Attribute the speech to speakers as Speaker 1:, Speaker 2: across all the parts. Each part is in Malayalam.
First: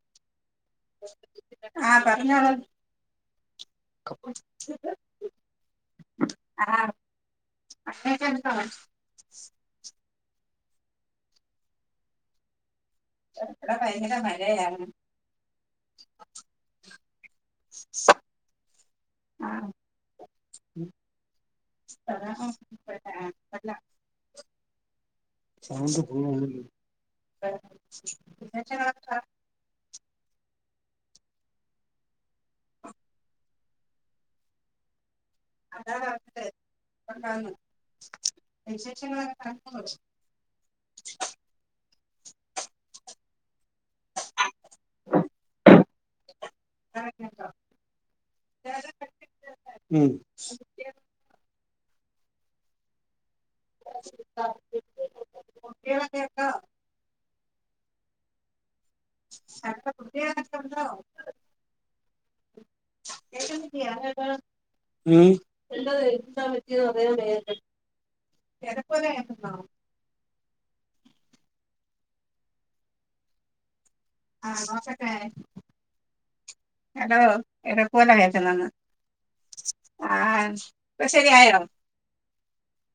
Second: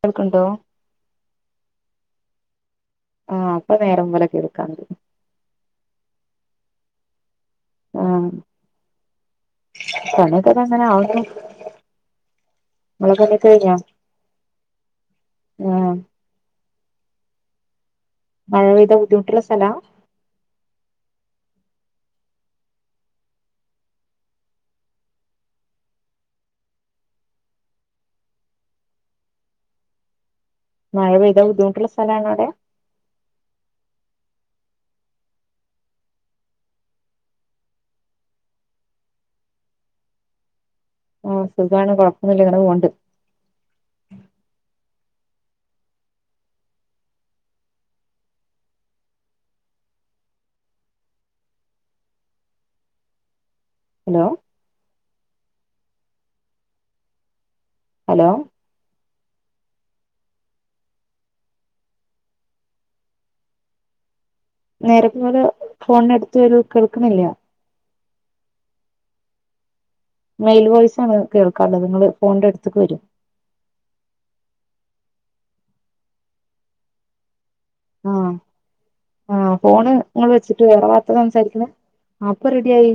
Speaker 1: കേൾക്കണ്ടോ
Speaker 2: ആ പറഞ്ഞോളു
Speaker 1: ആ അപ്പൊ നേരം പോലെ കേൾക്കാണ്ട്
Speaker 2: ആ
Speaker 1: ആഹ്
Speaker 2: പണിയൊക്കെയൊണ്ടോ
Speaker 1: പണിയൊക്കെ ദാ ഇങ്ങനെ ആവുന്നു ഇങ്ങളെ പണിയൊക്കെ
Speaker 2: ഇവിടെ
Speaker 1: കഴിഞ്ഞോ
Speaker 2: ഭയങ്കര മഴയാണ്
Speaker 1: ആം മഴെപെയ്താ ബുദ്ധിമുട്ടുള്ള സ്ഥലാ
Speaker 2: ആഹ് [unintelligible] സൗണ്ട് പോവാണല്ലോ [unintelligible]
Speaker 1: മഴ പെയ്താ ബുദ്ധിമുട്ടുള്ള സ്ഥലാണോ അവിടെ
Speaker 2: [unintelligible]
Speaker 1: ആ സുഖാണ് കോഴപ്പൊന്നില്ല ഇങ്ങനെ പോകണ്ട്.
Speaker 2: [unintelligible] ഉം
Speaker 1: ഹലോ
Speaker 2: കുട്ടികളൊക്കെ ഒണ്ടോ
Speaker 1: ഹലോ
Speaker 2: [unintelligible] ഒക്കെ ഉണ്ടോ? കേക്കുന്നില്ലേ
Speaker 1: നേരക്ക് പോലെ
Speaker 2: [unintelligible]
Speaker 1: ഫോണിന് അടുത്ത് വരൂ കേൾക്കണില്ല
Speaker 2: ഉം ചെലപ്പത് [unintelligible]
Speaker 1: മെയിൽ വോയിസ് ആണ് കേൾക്കാൻള്ളത് നിങ്ങള് ഫോണിന്റെ അട്ത്ത്ക്ക് വെരോ
Speaker 2: ആഹ് നോക്കട്ടെ ഹലോ
Speaker 1: ആഹ്
Speaker 2: [unintelligible]
Speaker 1: ആഹ് ഫോണ് നിങ്ങള്
Speaker 2: ആഹ്
Speaker 1: വെച്ചിട്ട് വേറെ
Speaker 2: ഇപ്പൊ
Speaker 1: വാത്ത
Speaker 2: ശരിയായോ
Speaker 1: സംസാരിക്ക്ന്നേ ആഹ് ഇപ്പൊ റെഡിയായി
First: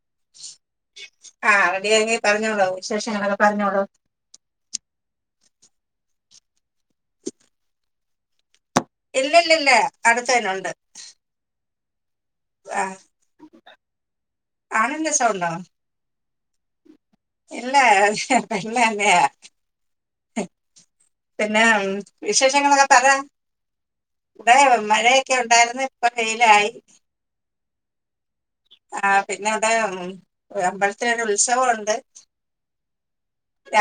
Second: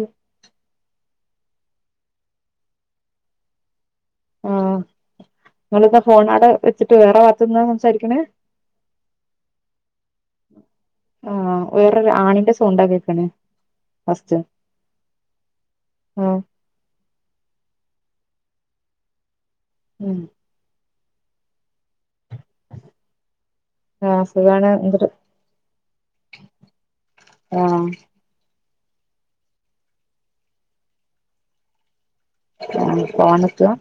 Speaker 2: ആഹ് റെഡിയായെങ്കി പറഞ്ഞോളൂ വിശേഷങ്ങളോക്കെ പറഞ്ഞോളൂ
Speaker 1: ആഹ് നിങ്ങളെന്താ ഫോണടെ വെച്ചിട്ട് വേറെ വാത്ത്ന്നാ സംസാരിക്ക്ണേ?
Speaker 2: ഇല്ല ല്ലല്ല അട്ത്തേനെണ്ട്
Speaker 1: ആഹ് വേറൊരു ആണിന്റെ സൗണ്ടാ കേക്ക്ണേ ഫസ്റ്റ്
Speaker 2: ആണിന്റെ സൗണ്ടോ
Speaker 1: ആഹ്
Speaker 2: ഇല്ല [unintelligible]
Speaker 1: ഉം
Speaker 2: പിന്നേം വിശേഷങ്ങളൊക്കെ പറ
Speaker 1: ആഹ്
Speaker 2: ഇടെ
Speaker 1: സുഖാണ് എന്തൊരു
Speaker 2: മഴയൊക്കെ ഉണ്ടായിരുന്നു ഇപ്പൊ വെയിലായി
Speaker 1: ആഹ്
Speaker 2: ആഹ് പിന്നെ ഇവടെ അമ്പലത്തിലൊരു ഉത്സവണ്ട്
Speaker 1: ആഹ് പോവാന്ന്ക്കാ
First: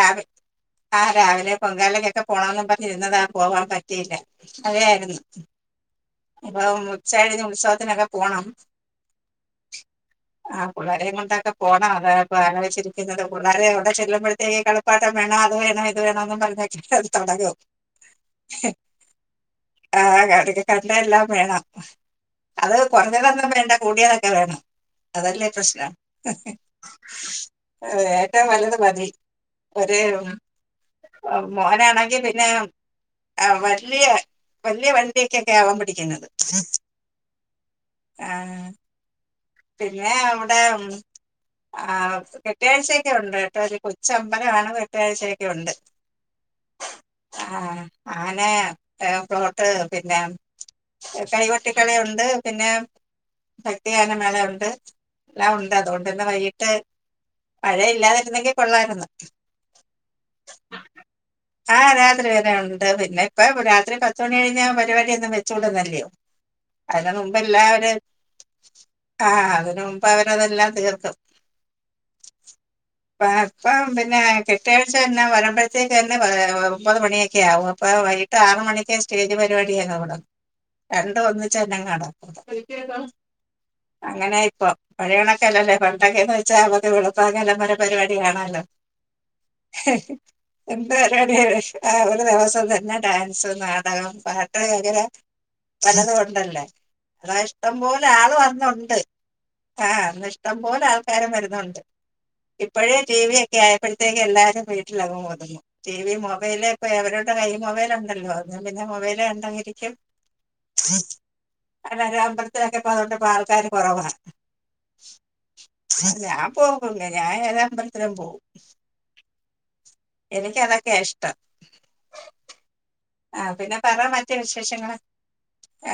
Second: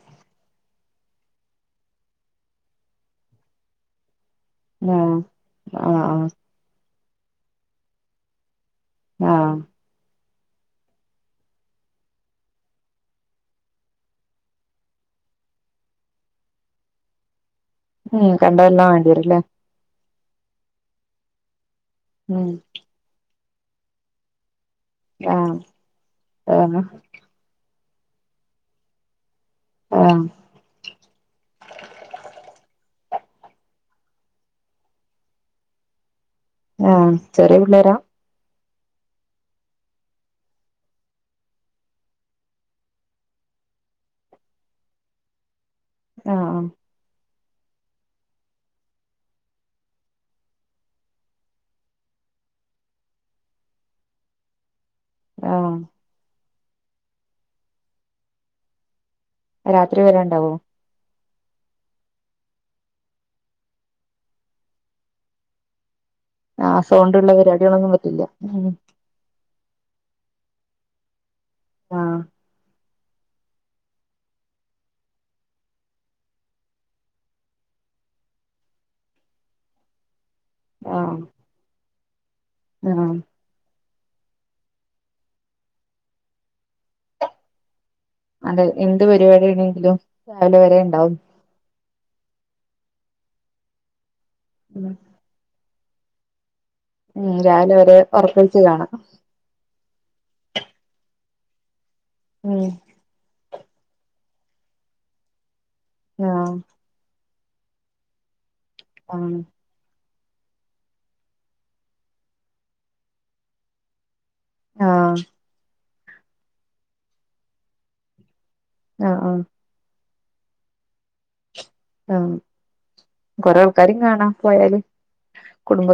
Speaker 2: ആഹ് രാവിലെ പൊങ്കാലക്കൊക്കെ പോണംന്ന് പറഞ് ഇര്ന്നതാ പോവാൻ പറ്റ് റ്റിയില്ല മഴ
Speaker 1: ആഹ്
Speaker 2: ആയിരുന്നു
Speaker 1: ആഹ്
Speaker 2: അപ്പൊ ഉച്ച കഴിഞ് ഉത്സവത്തിനൊക്കെ പോണം
Speaker 1: ആഹ്
Speaker 2: ആഹ് പിള്ളാരേം കൊണ്ടൊക്കെ പോണം അതാ പ്പം ആലോയ്ച്ച് ഇരിക്കുന്നത് പിള്ളേരെ അവിടെ ചെല്ലുമ്പോഴത്തെക്കും പാട്ടം വേണം അത്‌ വേണം ഇത് വേണം ന്ന് പറഞ് ഒക്കെ തോടങ്ങും
Speaker 1: ഉം കണ്ടെതെല്ലാം വേണ്ടി വരുല്ലേ?
Speaker 2: ആഹ് കണ്ടെല്ലാം വേണം
Speaker 1: ഉം
Speaker 2: അത് കുറഞ്ഞതൊന്നും വേണ്ട കൂടിയതൊക്കെ വേണം അതല്ലേ
Speaker 1: ആഹ്
Speaker 2: പ്രശ്നം
Speaker 1: ആഹ്
Speaker 2: ഏറ്റവും നല്ലത് മതി ഒര്
Speaker 1: ആഹ്
Speaker 2: മോനാണെങ്കി പിന്നെ ആഹ് വല്ല്യേ വല്ല്യേ വണ്ടിയൊക്കൊ ക്കെ അവൻ പിടിക്കുന്നത്
Speaker 1: ആഹ് ചെറിയ പിള്ളേരാ
Speaker 2: ആഹ് പിന്നെ ഔടെ ആഹ് കെട്ടിയാഴ്ചയൊക്കെ ഉണ്ട് ഏട്ടോ ഒരു കൊച്ചമ്പലമാണ് കെട്ടിയാഴ്ചയൊക്കെ ഉണ്ട്
Speaker 1: ആഹ്
Speaker 2: ആഹ് ആനെ പ്ലോട്ട് പിന്നെ കൈകൊട്ടിക്കളിയുണ്ട്, പിന്നെ ഭക്തിഗാനം മലെ ഉണ്ട് എല്ലാം
Speaker 1: ആഹ്
Speaker 2: ഉണ്ട് അതൊണ്ട് പിന്നെ വൈകിട്ട് മഴ ഇല്ലാതിരുന്നെങ്കി കൊള്ളായിരുന്നു
Speaker 1: രാത്രി വെരെണ്ടാവോ?
Speaker 2: ആഹ് രാത്രി വരെ ഉണ്ട് പിന്നെ ഇപ്പ രാത്രി പത്തുമണി കഴിഞ്ഞാ പരിപാടിയൊന്നും വെച്ചു കുടുന്നല്ല്യോ
Speaker 1: ആഹ് സൗണ്ടുള്ള പരിപാടികളൊന്നും പറ്റില്ല ഉം
Speaker 2: ആഹ് അതിന് മുമ്പ് അവരതെല്ലാം തീർക്കും
Speaker 1: ആഹ്
Speaker 2: ഇപ്പം പിന്നെ കെട്ട്കാഴ്ച്ച തന്നെ വരുമ്പോഴത്തേക്ക് തന്നെ പ ഒമ്പത് മണിയൊക്കെ ആകും അപ്പ വൈ ട്ട് ആറ് മണിക്കെ സ്റ്റേജ് പരിപാടിയൊക്കെ വടെ
Speaker 1: ആഹ്
Speaker 2: രണ്ടും ഒന്നിച്ചങ്ങനെ നടത്തും
Speaker 1: ആഹ്
Speaker 2: അങ്ങനെയാ ഇപ്പം [unintelligible] പണ്ടൊക്കെന്ന് വെച്ചാൽ [unintelligible] പര് വാടി വേണാലൊ
Speaker 1: അതെ എന്ത്
Speaker 2: ഹെ
Speaker 1: പരിപാടിയാണെങ്കിലും രാവിലെ വരെ
Speaker 2: എന്ത്
Speaker 1: ഇണ്ടാവും
Speaker 2: പര് വാട്യശം ആ ഒര് ദിവസം തന്നെ ഡാൻസ്, നാടകം, പാട്ട്, അങ്ങനെ പലതും ഉണ്ടല്ലേ
Speaker 1: ഉം
Speaker 2: ങ്ങളെ
Speaker 1: രാവിലെ
Speaker 2: ഇഷ്ടം
Speaker 1: വരെ
Speaker 2: പോലെ ആള് വ
Speaker 1: ഒറക്കൊഴിച്ച് കാണാം
Speaker 2: ആ ഇഷ്ടംപോലെ ആൾക്കാരും വരുന്നുണ്ട്
Speaker 1: ഉം
Speaker 2: ഇപ്പഴേ ടീ വീ ക്കെ ആയപ്പെത്തേക്ക് എല്ലാരും വീട്ടിലങ്ങ് ഒതുങ്ങും ടി വി,
Speaker 1: ആഹ്
Speaker 2: മൊബൈല്, ക്ക് അവര്ടെ കൈ മൊബൈലുണ്ടല്ലോ. പിന്നെ മൊബൈൽ
Speaker 1: ആഹ്
Speaker 2: കണ്ടെങ്ങരി ക്കും [unintelligible] അമ്പൽ ത്തിലൊക്ക്യാപ്പഅതൊണ്ടപ്പ ആൾക്കാര് കുറവാ.
Speaker 1: ആഹ്.
Speaker 2: ഞാ പോവുപ്പങ്ങന്യാ ഞാൻ ഏതമ്പലൽത്തിലും പോവും.
Speaker 1: ആ ആ.
Speaker 2: എനിക്കതൊക്കെഇഷ്ടം.
Speaker 1: മ്. കൊറെ
Speaker 2: പിന്നെ
Speaker 1: ആൾക്കാരിം
Speaker 2: പറ
Speaker 1: കാണാ
Speaker 2: മറ്റു
Speaker 1: പോയാല്
Speaker 2: വിശേഷങ്ങൾ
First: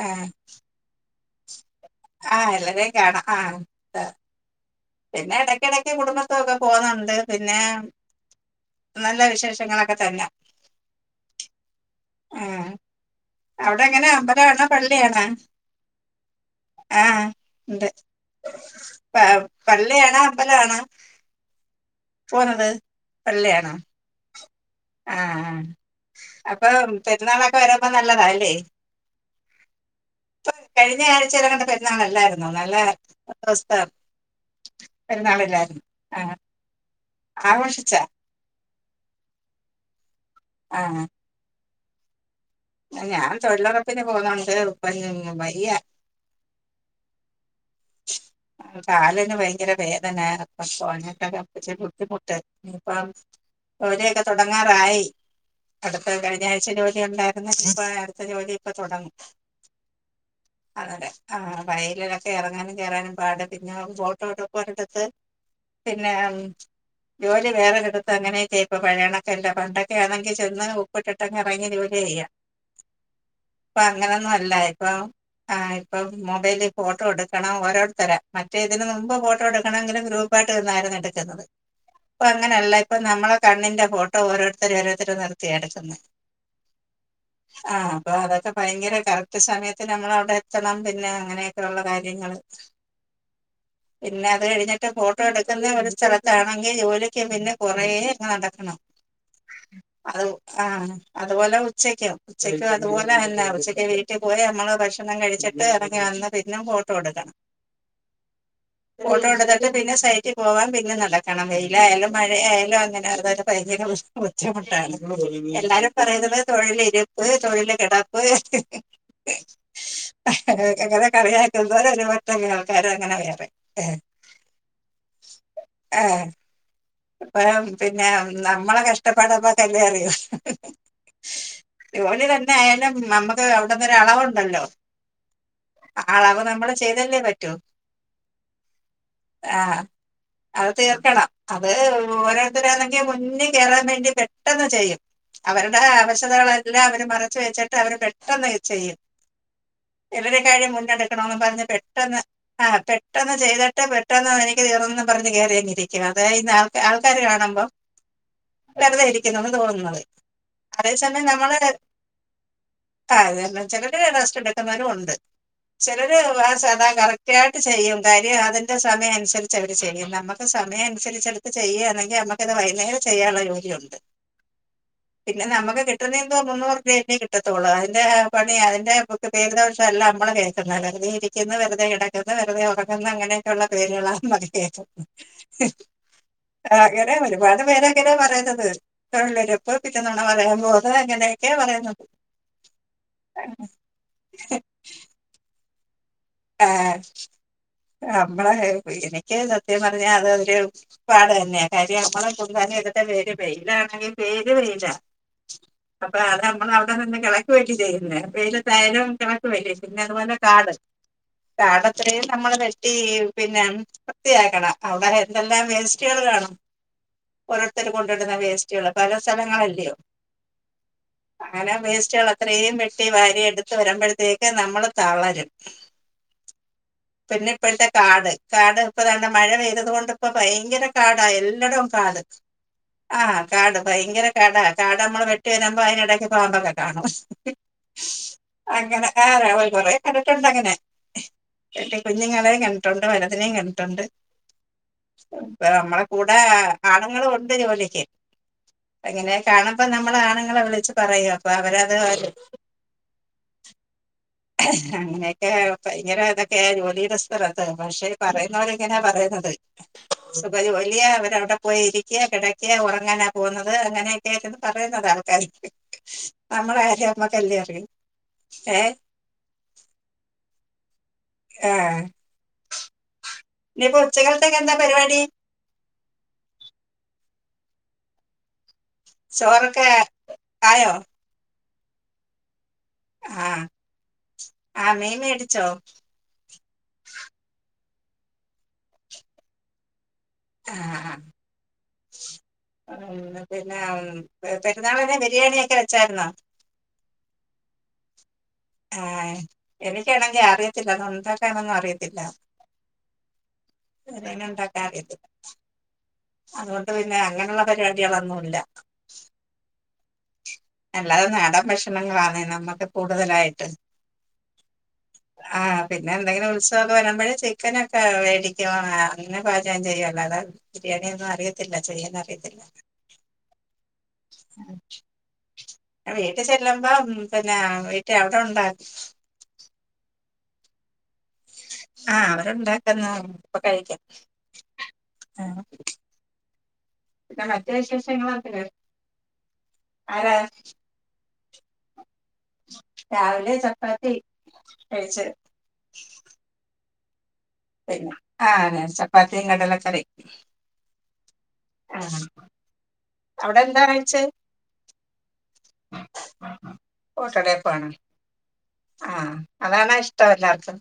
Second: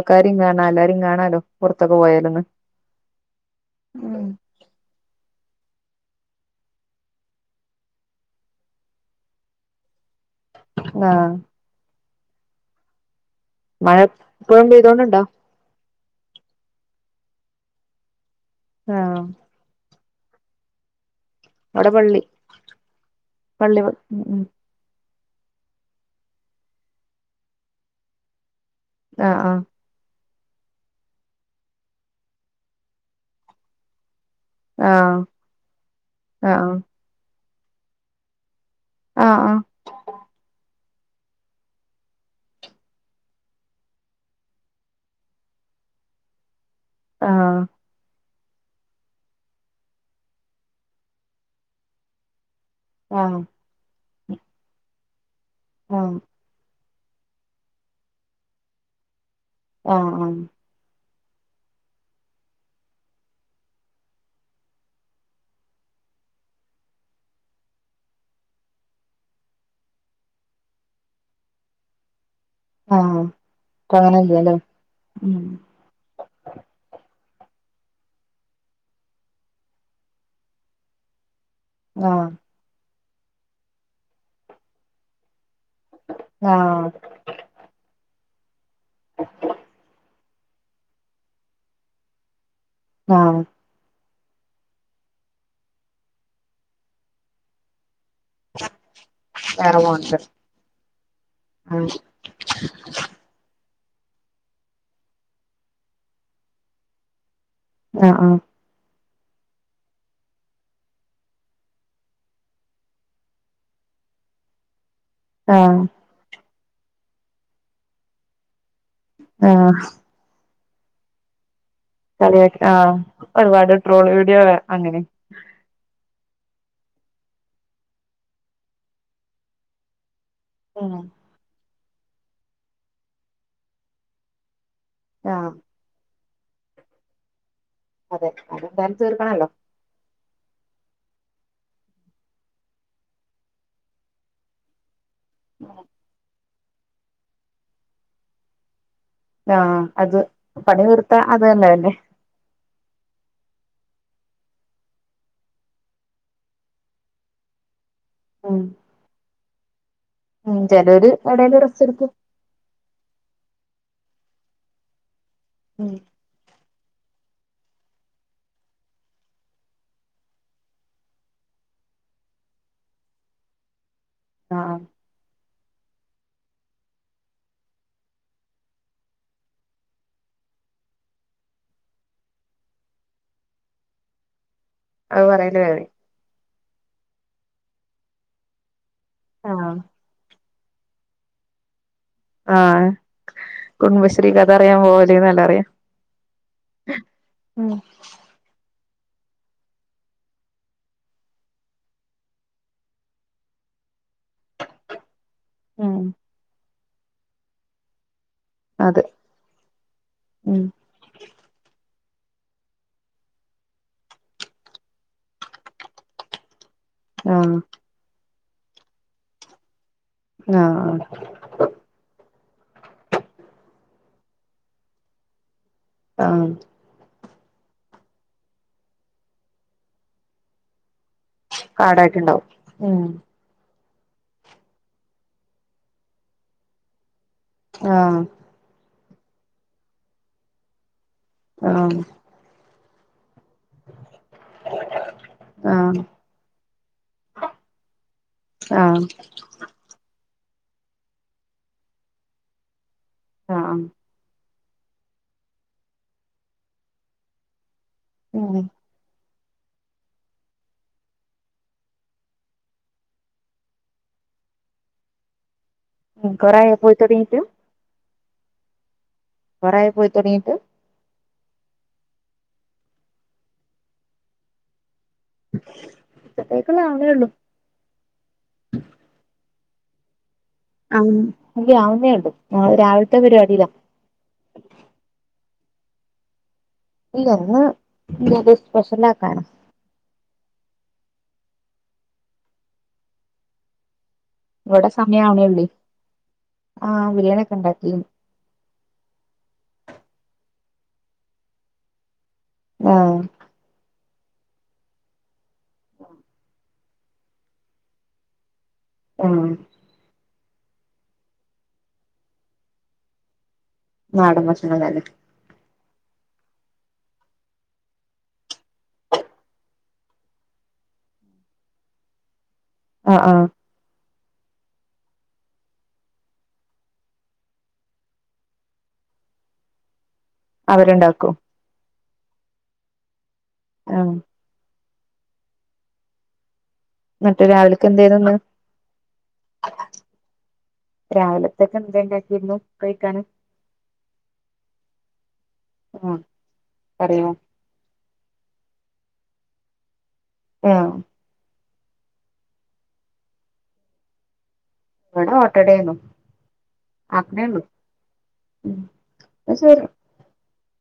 Speaker 2: ആ
Speaker 1: കാണാ എല്ലാരിം കാണാലോ. പൊർത്തൊക്കെ
Speaker 2: ആ
Speaker 1: പോയാലൊന്ന്
Speaker 2: എല്ലാരെയും കാണാം ആ
Speaker 1: മ്.
Speaker 2: പിന്നെ എടക്കെടക്ക് കുടുംബത്തൊക്കെ പോവുന്നുണ്ട് പിന്നെ നല്ല വിശേഷങ്ങളൊക്കെ തന്നെ.
Speaker 1: ആഹ്.
Speaker 2: ആ
Speaker 1: മഴ
Speaker 2: അവ്ടെങ്ങനെ അമ്പലണോ
Speaker 1: ഇപ്പഴും പെയ്തോണ്ട്ണ്ടോ
Speaker 2: പള്ളിയാണോ? ആഹ് ഇണ്ട് പ
Speaker 1: ആഹ്
Speaker 2: പള്ളിയാണോ അമ്പലാണോ?
Speaker 1: ഇവിടെ പള്ളി
Speaker 2: പള്ളിയാണോ
Speaker 1: പള്ളി ഉം ഉം.
Speaker 2: ആ ആ അപ്പൊ പെര്ന്നാളൊക്കെ വരുമ്പോ നല്ലതാല്ലേ?
Speaker 1: ആഹ് ആഹ്.
Speaker 2: പ്പ കഴിഞ്ഞ ആഴ്ച്ചേലങ്ങട് പെര് ന്നാളല്ലായ്ന്നോ നല്ലസ്ഥ
Speaker 1: ആഹ്
Speaker 2: പെര്ന്നാളില്ലായിരുന്നു ആ
Speaker 1: ആഹ്
Speaker 2: ആഘോഷിച്ചോ?
Speaker 1: ആ ആ.
Speaker 2: ആഹ്. ഞാൻ തൊഴിലുറപ്പിന് പോവ്ന്നോട് ഇപ്പയ്ന് വയ്യാ.
Speaker 1: ആഹ്.
Speaker 2: കാലിന് ഭയങ്കര വേദന അപ്പൊ പോവാനൊപ്പച്ചിരി ബുദ്ധിമുട്ട്. അ
Speaker 1: ആഹ്
Speaker 2: ഒരെക്കെ തൊടങ്ങാറായി
Speaker 1: ആഹ് ആഹ്
Speaker 2: അടുത്തകഴി ഈ ആയ്ച്ച ജോലി ഉണ്ടാർന്നു ഇഞ്ഞിപ്പോ അട്ത്ത ജോലി ഇപ്പം തൊടങ്ങും.
Speaker 1: ആഹ് ആഹ്.
Speaker 2: അതലെ ആ വയലിലൊക്കെ എറങ്ങാനും കേറാനും പാട് പിന്നെ ഫോട്ടോട്ടോക്കെട്ത്ത് പിന്നെ ജോലി വേറെകെട് ത്ത് അങ്ങനൊക്കെ ഇപ്പൊ പഴയണക്കെല്ലോ പണ്ടൊക്കെ ആണെങ്കി ചെന്ന് ഒ പെട്ടട്ടറങ്ങി ജോലി ചെയ്യാം
Speaker 1: ആഹ് ആഹ്
Speaker 2: ഇപ്പൊ
Speaker 1: ഇപ്പ
Speaker 2: അങ്ങനൊന്നും അല്ല
Speaker 1: അങ്ങനെല്ല്യാല്ലേ
Speaker 2: ഇപ്പൊ
Speaker 1: ഉം
Speaker 2: ആ ഇപ്പം മൊബൈല്ല് ഫോട്ടോ എട് ക്കണം ഓരോര്ത്തരെ മറ്റേ ഇതിന് മുമ്പ് ഫോട്ടോ എട്ക്കണെങ്കിൽ ഗ്രൂപ്പായിട്ട് നിന്നായിരുന്നു എട്ക്ക് ന്നത്. ഇപ്പ
Speaker 1: ആഹ്
Speaker 2: അങ്ങനെയല്ല ഇപ്പൊ നമ്മളെ കണ്ണിന്റെ ഫോട്ടോ ഓരോര്ത്തരെ ഓരോര്ത്തരെ നിർത്തിയ എട്ക്ക്ന്നെ.
Speaker 1: ആഹ്.
Speaker 2: ആ അപ്പൊ അതൊക്കെ ഭയങ്കര കറക്ട് സമയത്തിന് അങ്ങളവ്ടെ എത്തണം പിന്നെ അങ്ങനെയൊക്കെള്ള കാര്യ ര്യങ്ങള്.
Speaker 1: ആഹ്.
Speaker 2: പിന്നെ അത് കഴിഞ്ഞിട്ട് ഫോട്ടോ എട്ക്ക്ന്നെ ഒരു സ്ഥലത്താണെങ്കി ജോലിക്ക് പിന്നെ കൊറേ നടക്കണം
Speaker 1: വേറെ ഫോണില്
Speaker 2: അത് ആ അതുപോലെ
Speaker 1: ആഹ്
Speaker 2: ഉച്ചക്കും. ഉച്ചക്ക് അതുപോലെ തന്നെ ഉച്ചക്ക് വീട്ടി പോയി അമ്മള് ഭക്ഷണം കഴിച്ചിട്ട് ഇറങ്ങി വന്ന് പിന്നെ പോ തൊടക
Speaker 1: ആഹ് ആഹ്.
Speaker 2: ഫോട്ടോ എടുത്തിട്ട് പിന്നെ സൈറ്റിൽ പോവാൻ പിന്നെ നടക്കണം വെയിലായാലും മഴയായാലും അങ്ങനെ [unintelligible] ബുദ്ധിമുട്ടാണ്
Speaker 1: ആഹ് ആഹ്
Speaker 2: എല്ലാരും പറയുന്നത് തൊഴിൽ ഇരിപ്പ് തൊഴില് കെടപ്പ്
Speaker 1: ആഹ
Speaker 2: അങ്ങനെ കളിയാക്കി എന്താ [unintelligible]
Speaker 1: കളിആക്കി ആഹ് ഒരുപാട് ട്രോള് വീഡിയോ ആണ് അങ്ങനെ
Speaker 2: എഹ് അപ്പഴേ പിന്നെ നമ്മളെ കഷ്ടപ്പാട് നമ്മക്ക്ല്ലേ അറിയൂ
Speaker 1: ആഹ്
Speaker 2: ജോലി തന്നെ ആയാലും നമ്മക്ക് അവിടെന്നൊരു അളവുണ്ടല്ലോ
Speaker 1: ആഹ്
Speaker 2: ആഹ് അളവ് നമ്മള് ചെയ്തല്ലേ പറ്റു
Speaker 1: അതെ അതെന്തായാലും തീർക്കണല്ലോ
Speaker 2: അത് തീർക്കണം അത് ഓരോരുത്തരാണെങ്കി മുന്നേ കേറാൻ വേണ്ടി പെട്ടെന്ന് ചെയ്യും അവര്ടെ അവശതകളെല്ലാം അവര് മറച്ച് വെച്ചിട്ട് അവര് പെട്ടെന്ന് ചെയ്യും
Speaker 1: ആഹ് അത്
Speaker 2: എവരെക്കായും
Speaker 1: പണി തീർത്താ
Speaker 2: മുന്നെടുക്കണംന്ന്
Speaker 1: അത്
Speaker 2: പറഞ്ഞ്
Speaker 1: തന്നെയല്ലേ
Speaker 2: പെട്ടെന്ന് ആഹ് പെട്ടെന്ന് ചെയ്തിട്ട് പെട്ടെന്ന് എനിക്ക് തീർന്നൊന്ന് പറഞ്ഞ് കേറിയങ്ങു ഇരിക്കുക അതായത് ഈ ആൾ ആൾക്കാര് കാണുമ്പോ
Speaker 1: ഉം
Speaker 2: കരുതായിരിക്കുന്നുന്ന് തോന്നുന്നത്
Speaker 1: ഉം ചെലോര് എവ്ടേലും റെസ്റ്റ് എടുക്കും
Speaker 2: ആഹ് അത് തന്നെ ചിലര് റെസ്റ്റ്ടുക്കുന്നവരും ഉണ്ട്
Speaker 1: ഉം
Speaker 2: ചിലര് വ സാധ കറക്റ്റ് കൃത്യായിട്ട് ചെയ്യും കാര്യം അതിന്റെ സമയം അനുസരിച്ച് അവര് ചെയ്യും നമുക്ക് സമയം ചെലത് ചെയ്യുകയാണെങ്കിൽ നമ്മുക്കത് വൈന്നേരം ചെയ്യാനുള്ള ജോലിയുണ്ട്
Speaker 1: ആഹ് ആഹ്
Speaker 2: പിന്നെ നമുക്ക് കിട്ടുന്നത് എന്തോ മുന്നൂറ് റുപ്പിയൊക്കേ കിട്ടത്തൊള്ളൂ അതിന്റെ പണി അതിന്റെ പേരുദോഷെല്ലാം നമ്മള് കേൾക്കുന്നത് വെറുതെ ഇരിക്ക്ന്ന് വെറുതെ കെടക്ക്ന്നു വെറുതെ ഉറങ്ങ്ന്നു അങ്ങനെ ഉള്ള പേരുകളാ മതിപ്പേറ്റം
Speaker 1: അത് പറയല് ഞാൻ
Speaker 2: ആഹ് അങ്ങനെ ഒരുപാട് പേരങ്ങനാ പറയ്ന്നത്
Speaker 1: ആഹ്
Speaker 2: തൊഴിലിരിപ്പ് പിറ്റെന്ന് നുണ പറയാൻപോ അത് അങ്ങനെയൊക്കെയാ പറയുന്നത്
Speaker 1: ആഹ കുടുംബശ്രീ കഥറിയാൻ പോവല്ന്നല്ലേ പറിയാ
Speaker 2: ആഹ നമ്മളെ എനിക്ക് സത്യം പറഞ്ഞാ അത് അവര് പാട് തന്നെയാ കാര്യം നമ്മളെ കൊത്താന് എടുത്ത ഏരിയ വെയിലാണെങ്കിൽ പെരും വെയില
Speaker 1: ഉം
Speaker 2: അപ്പൊ അത് നമ്മൾ അവിടെ നിന്ന് കിളക്ക് അല്ലെ ചെയ്യുന്നേ വെയി
Speaker 1: അത്
Speaker 2: തരം കണക്ക് വെയിൽ പിന്നെ അതുപോലെ
Speaker 1: ഉം
Speaker 2: കാട് കാട് അത്രയും നമ്മള് വെട്ടി പിന്നെ വൃത്തിയാക്കണം അവിടെ എന്തെല്ലാം വേസ്റ്റ്കള് കാണും
Speaker 1: ആഹ്
Speaker 2: ഓരോരുത്തര് കൊണ്ട്ടുന്ന വേസ്റ്റുകള് പല സ്ഥലങ്ങളല്ലെയോ
Speaker 1: ആഹ
Speaker 2: അങ്ങനെ വേസ്റ്റുകൾ അത്രേയും വെട്ടി വാരി എടുത്ത് വരുമ്പഴത്തേക്ക് നമ്മള് തളരും
Speaker 1: ആഹ്
Speaker 2: പിന്നെ ഇപ്പഴത്തെ കാട് കാട് ഇപ്പതാണ്ടെ മഴ പെയ്തത്കൊണ്ട് ഇപ്പ ഭയ്ങ്കര കാടാ എല്ലടവും കാട്
Speaker 1: കാടായിട്ടുണ്ടാവും ഉം
Speaker 2: ആഹ കാട് ഭയങ്കര കടാ കാട് നമ്മള് വെട്ടി വരാമ്പോ അയിനിടയ്ക്ക് പാമ്പൊക്കെ കാണും
Speaker 1: ആഹ്
Speaker 2: അങ്ങനെ ആഹ് കൊറേ കണ്ടിട്ടുണ്ട് അങ്ങനെ എന്റെ
Speaker 1: ആഹ്
Speaker 2: കുഞ്ഞുങ്ങളെ ട്ടുണ്ട് വനത്തിനേം കണ്ടിട്ടുണ്ട് ഇപ്പ
Speaker 1: ആഹ്
Speaker 2: നമ്മളെ കൂടെ ആണുങ്ങളും ഒണ്ട് ജോലിക്ക്
Speaker 1: ആഹ്
Speaker 2: എങ്ങനെ കാണ അപ്പൊ നമ്മള് ആണുങ്ങളെ വിളിച്ച് പറയും അപ്പൊ അവരത്
Speaker 1: ആഹ് ആഹ്
Speaker 2: അങ്ങനെയ ഭയങ്കര ഇതൊക്കെയ ജോലിയുടെ സ്ഥലത്ത് പക്ഷെ
Speaker 1: ഉം
Speaker 2: പറയുന്നവര് ഇങ്ങനെയാ പറയുന്നത് സുപരി വലിയ അവരവിടെ പോയി ഇരിക്കെ കെടക്ക ഉറങ്ങാനാ പോകുന്നത് അങ്ങനെ ട്ടേന്ന് പറയുന്നത ആൾക്കാര്
Speaker 1: ഉം
Speaker 2: നമ്മള
Speaker 1: കൊറേയായോ പോയി
Speaker 2: കാര്യം
Speaker 1: തൊടങ്ങീട്ട്
Speaker 2: നമ്മക്കല്ലേഅറിയൂ
Speaker 1: കുറയ പോയി തുടങ്ങീട്ട്
Speaker 2: ആഹ് ഇനിപ്പോ ഉച്ചക്കാലത്ത് ക്കെന്താ പരിപാടി
Speaker 1: ച്ചതേകുള്ള അവണെഒള്ളു
Speaker 2: ചോറൊക്കെ ആയോ
Speaker 1: ആയ ആവുന്നേ ഒള്ളു
Speaker 2: ആഹ് ആഹ് മീൻ മേടിച്ചോ
Speaker 1: ഇല്ലന്ന് ഇത് സ്പെഷ്യലന്ന്
Speaker 2: ആഹ് ഉം പിന്നെ
Speaker 1: ഇവിടെ
Speaker 2: പെരുന്നാളിനു
Speaker 1: സമയാവണേയുള്ളേ
Speaker 2: ബിരിയാണിയൊക്കെ വെച്ചായിരുന്നോ
Speaker 1: ആഹ് ബിരിയാണിഒക്കെണ്ടാക്കി
Speaker 2: ആഹ് എനിക്കാണെങ്കിൽ അറിയത്തില്ല അത് ഉണ്ടാക്കാനൊന്നും അറിയത്തില്ല
Speaker 1: ആഹ്
Speaker 2: ബിരിയാണിണ്ടാക്കാൻ അറിയത്തില്ല അതോണ്ട് പിന്നെ അങ്ങനെയുള്ള പരിപാടിയാളൊന്നും ഇല്ല
Speaker 1: ഉം
Speaker 2: അല്ലാതെ നാടൻ ഭക്ഷണങ്ങളാണ് നമ്മക്ക് കൂടുതലായിട്ട്
Speaker 1: നാടൻ ഭക്ഷണം തന്നെ
Speaker 2: ആഹ് പിന്നെ എന്തെങ്കിലും ഉത്സവം വരുമ്പോഴേ ചിക്കനൊക്കെ വേടിക്കും ആഹ് പാചകം ചെയ്യും അല്ലാതെ ബിരിയാണിയൊന്നും അറിയത്തില്ല ചെയ്യാൻ അറിയത്തില്ല
Speaker 1: ആഹ് ആഹ്
Speaker 2: [inaudible] വീട്ടിൽ ചെല്ലുമ്പോ പിന്നെ വീട്ടിൽ അവിടെ ഉണ്ടാക്ക്
Speaker 1: അവരുണ്ടാക്കും
Speaker 2: ആഹ് അവരുണ്ടാക്കുന്നു അപ്പൊ കഴിക്കും
Speaker 1: ആഹ്
Speaker 2: ആഹ്
Speaker 1: മറ്റോ രാവിലക്കോത്തിന്ന്
Speaker 2: അരാ
Speaker 1: രാവിലത്തേക്ക് എന്താ ഉണ്ടാക്കിയിരുന്നു കഴിക്കാന്
Speaker 2: രാവിലെ ചപ്പാത്തി എയ്ചൽ
Speaker 1: ആഹ് പറയോ
Speaker 2: ആഹ് ചപ്പാത്തി കടലകറിം
Speaker 1: ആഹ്
Speaker 2: ഹാ അവിടെ എന്താ കയിച്ചേ
Speaker 1: ഇവടെ ഓട്ടടേനു
Speaker 2: ഓട്ടടയപാണ്
Speaker 1: ഉം
Speaker 2: ആഹ്
Speaker 1: ന്നാ ശരി
Speaker 2: അതണെ ഇഷ്ടം എല്ലാർക്കും